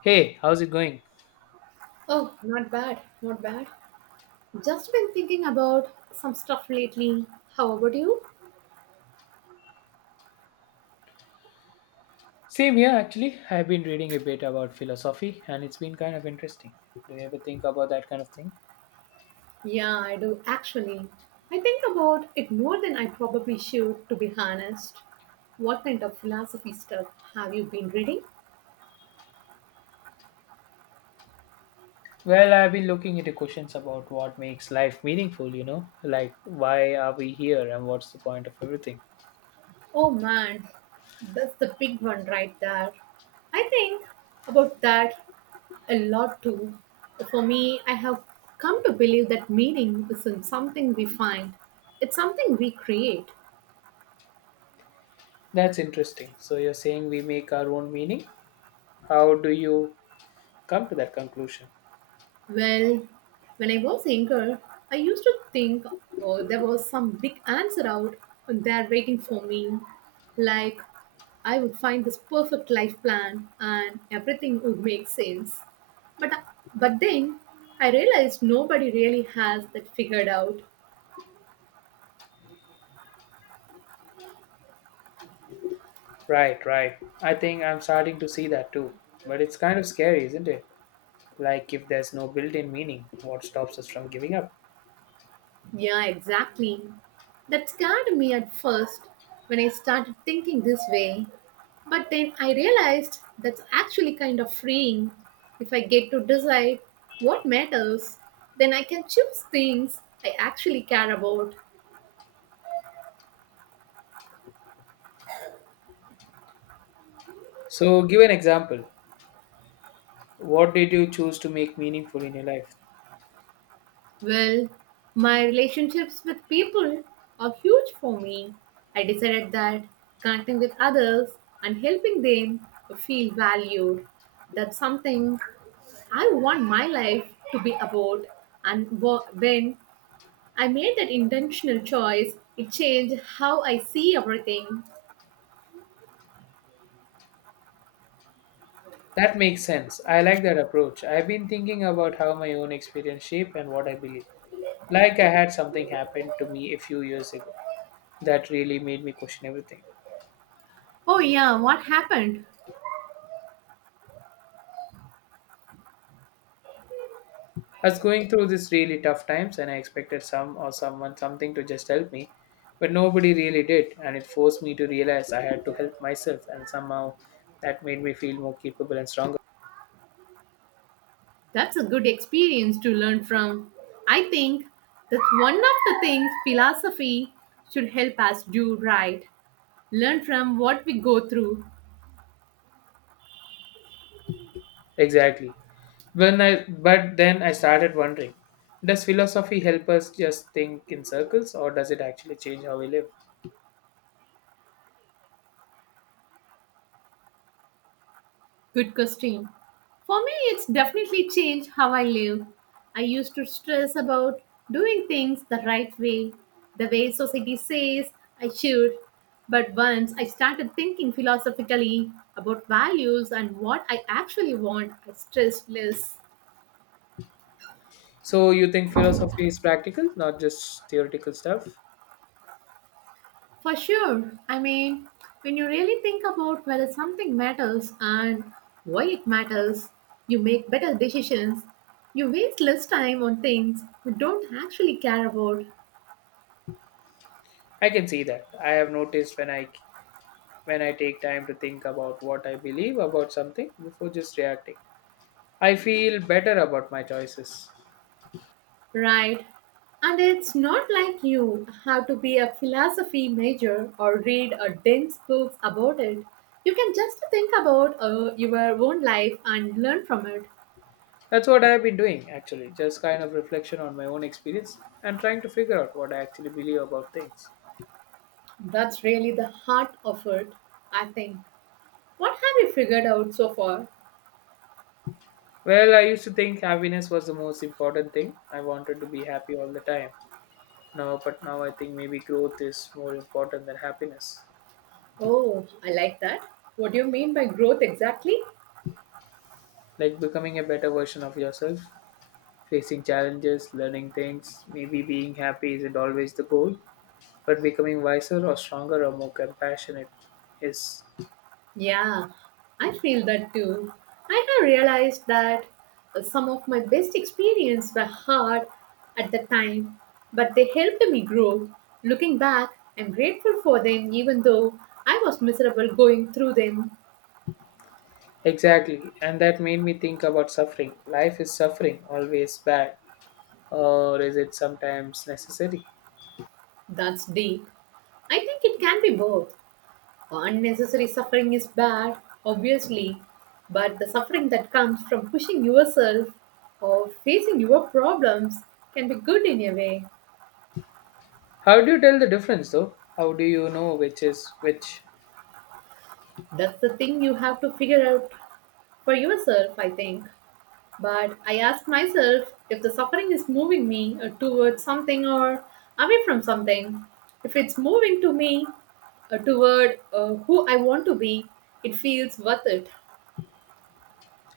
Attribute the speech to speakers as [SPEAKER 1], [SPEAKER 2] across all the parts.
[SPEAKER 1] Hey, how's it going?
[SPEAKER 2] Oh, not bad, not bad. Just been thinking about some stuff lately. How about you?
[SPEAKER 1] Same here, actually. I've been reading a bit about philosophy and it's been kind of interesting. Do you ever think about that kind of thing?
[SPEAKER 2] Yeah, I do actually. I think about it more than I probably should, to be honest. What kind of philosophy stuff have you been reading?
[SPEAKER 1] Well, I've been looking into questions about what makes life meaningful, like why are we here and what's the point of everything?
[SPEAKER 2] Oh man, that's the big one right there. I think about that a lot too. For me, I have come to believe that meaning isn't something we find, it's something we create.
[SPEAKER 1] That's interesting. So you're saying we make our own meaning? How do you come to that conclusion?
[SPEAKER 2] Well, when I was younger, I used to think oh, there was some big answer out there waiting for me. Like, I would find this perfect life plan and everything would make sense. But, but then I realized nobody really has that figured out.
[SPEAKER 1] Right, right. I think I'm starting to see that too. But it's kind of scary, isn't it? Like if there's no built in meaning, what stops us from giving up?
[SPEAKER 2] Yeah, exactly. That scared me at first when I started thinking this way. But then I realized that's actually kind of freeing. If I get to decide what matters, then I can choose things I actually care about.
[SPEAKER 1] So give an example. What did you choose to make meaningful in your life?
[SPEAKER 2] Well, my relationships with people are huge for me. I decided that connecting with others and helping them feel valued. That's something I want my life to be about, and when I made that intentional choice, it changed how I see everything.
[SPEAKER 1] That makes sense. I like that approach. I've been thinking about how my own experience shape and what I believe. Like I had something happen to me a few years ago that really made me question everything.
[SPEAKER 2] Oh, yeah, what happened?
[SPEAKER 1] I was going through this really tough times and I expected some or someone something to just help me, but nobody really did and it forced me to realize I had to help myself and somehow that made me feel more capable and stronger.
[SPEAKER 2] That's a good experience to learn from. I think that's one of the things philosophy should help us do, right? Learn from what we go through.
[SPEAKER 1] Exactly. When I but then I started wondering, does philosophy help us just think in circles or does it actually change how we live?
[SPEAKER 2] Good question. For me, it's definitely changed how I live. I used to stress about doing things the right way, the way society says I should. But once I started thinking philosophically about values and what I actually want, I stressed less.
[SPEAKER 1] So you think philosophy is practical, not just theoretical stuff?
[SPEAKER 2] For sure. I mean, when you really think about whether something matters and why it matters, you make better decisions. You waste less time on things you don't actually care about,
[SPEAKER 1] I can see that. I have noticed when I take time to think about what I believe about something before just reacting. I feel better about my choices.
[SPEAKER 2] right? And it's not like you have to be a philosophy major or read a dense books about it. You can just think about your own life and learn from it.
[SPEAKER 1] That's what I have been doing actually, just kind of reflection on my own experience and trying to figure out what I actually believe about things.
[SPEAKER 2] That's really the heart of it, I think. What have you figured out so far?
[SPEAKER 1] Well, I used to think happiness was the most important thing. I wanted to be happy all the time. But now I think maybe growth is more important than happiness.
[SPEAKER 2] Oh, I like that. What do you mean by growth exactly?
[SPEAKER 1] Like becoming a better version of yourself, facing challenges, learning things. Maybe being happy isn't always the goal, but becoming wiser or stronger or more compassionate is
[SPEAKER 2] Yeah, I feel that too. I have realized that some of my best experiences were hard at the time, but they helped me grow. Looking back, I'm grateful for them even though I was miserable going through them.
[SPEAKER 1] exactly. And that made me think about suffering. Life is suffering always bad, or is it sometimes necessary?
[SPEAKER 2] That's deep. I think it can be both. Unnecessary suffering is bad, obviously, but the suffering that comes from pushing yourself or facing your problems can be good in a way.
[SPEAKER 1] How do you tell the difference though? How do you know which is which?
[SPEAKER 2] That's the thing you have to figure out for yourself, I think. But I ask myself if the suffering is moving me towards something or away from something. If it's moving to me toward who I want to be, it feels worth it.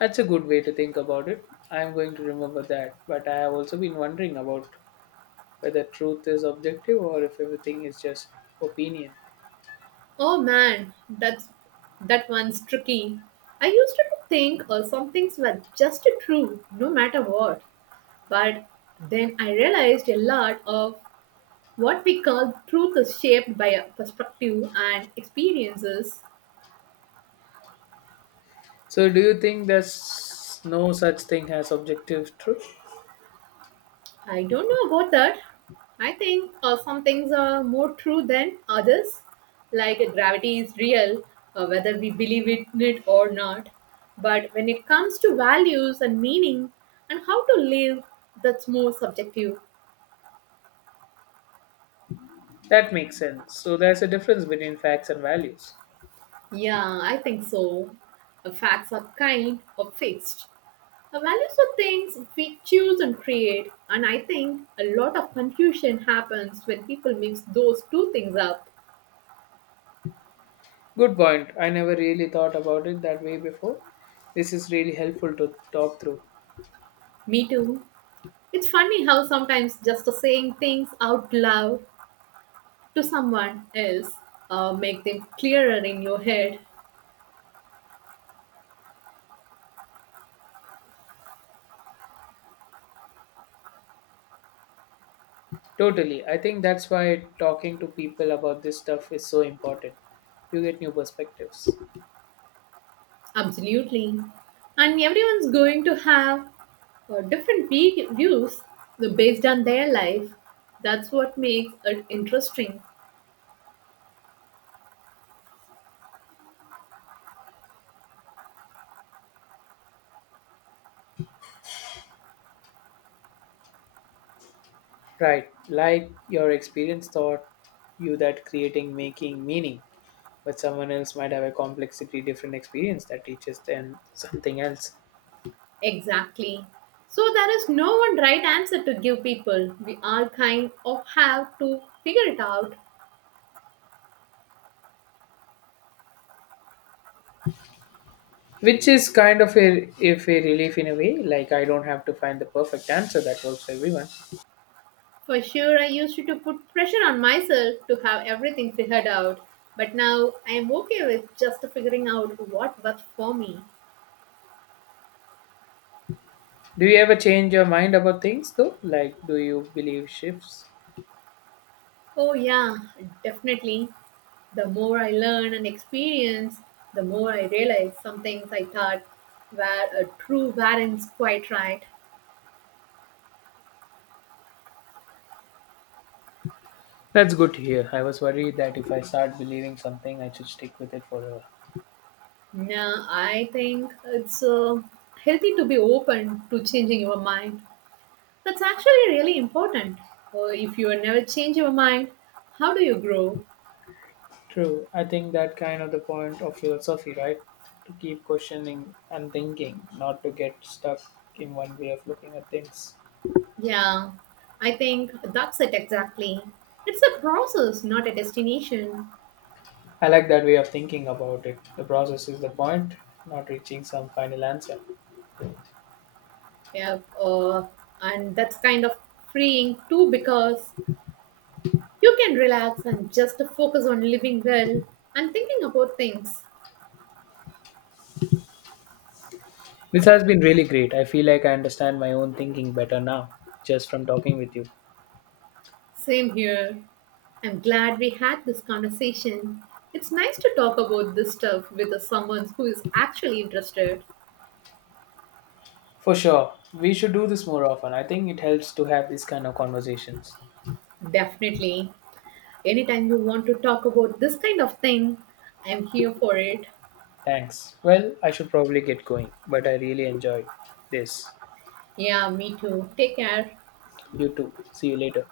[SPEAKER 1] That's a good way to think about it. I am going to remember that. But I have also been wondering about whether truth is objective or if everything is just opinion.
[SPEAKER 2] Oh man, that one's tricky. I used to think some things were just true no matter what, but then I realized a lot of what we call truth is shaped by our perspective and experiences.
[SPEAKER 1] So, do you think there's no such thing as objective truth?
[SPEAKER 2] I don't know about that. I think some things are more true than others. Like gravity is real, whether we believe it, in it or not. But when it comes to values and meaning and how to live, that's more subjective.
[SPEAKER 1] That makes sense. So, there's a difference between facts and values.
[SPEAKER 2] Yeah, I think so. Facts are kind or fixed. Values are things we choose and create. And I think a lot of confusion happens when people mix those two things up.
[SPEAKER 1] Good point. I never really thought about it that way before. This is really helpful to talk through.
[SPEAKER 2] Me too. It's funny how sometimes just saying things out loud to someone else make them clearer in your head.
[SPEAKER 1] Totally. I think that's why talking to people about this stuff is so important. You get new perspectives.
[SPEAKER 2] Absolutely. And everyone's going to have different views based on their life. That's what makes it interesting.
[SPEAKER 1] Right. Like your experience taught you that creating making meaning, but someone else might have a complexity different experience that teaches them something else.
[SPEAKER 2] Exactly. So there is no one right answer to give people. We all kind of have to figure it out.
[SPEAKER 1] Which is kind of a if a relief in a way, like I don't have to find the perfect answer that works for everyone.
[SPEAKER 2] For sure, I used to put pressure on myself to have everything figured out, but now I am okay with just figuring out what works for me.
[SPEAKER 1] Do you ever change your mind about things though? Like do you believe shifts?
[SPEAKER 2] Oh, yeah, definitely. The more I learn and experience, the more I realize some things I thought were a true weren't quite right.
[SPEAKER 1] That's good to hear. I was worried that if I start believing something, I should stick with it forever.
[SPEAKER 2] Now, I think it's healthy to be open to changing your mind. That's actually really important. If you never change your mind, how do you grow?
[SPEAKER 1] True. I think that kind of the point of philosophy, right? To keep questioning and thinking, not to get stuck in one way of looking at things.
[SPEAKER 2] Yeah, I think that's it exactly. It's a process, not a destination.
[SPEAKER 1] I like that way of thinking about it. The process is the point, not reaching some final answer.
[SPEAKER 2] Yeah, and that's kind of freeing too because you can relax and just focus on living well and thinking about things.
[SPEAKER 1] This has been really great. I feel like I understand my own thinking better now, just from talking with you.
[SPEAKER 2] Same here. I'm glad we had this conversation. It's nice to talk about this stuff with someone who is actually interested.
[SPEAKER 1] For sure. We should do this more often. I think it helps to have these kind of conversations.
[SPEAKER 2] Definitely. Anytime you want to talk about this kind of thing, I'm here for it.
[SPEAKER 1] Thanks. Well, I should probably get going, but I really enjoyed this.
[SPEAKER 2] Yeah, me too. Take care.
[SPEAKER 1] You too. See you later.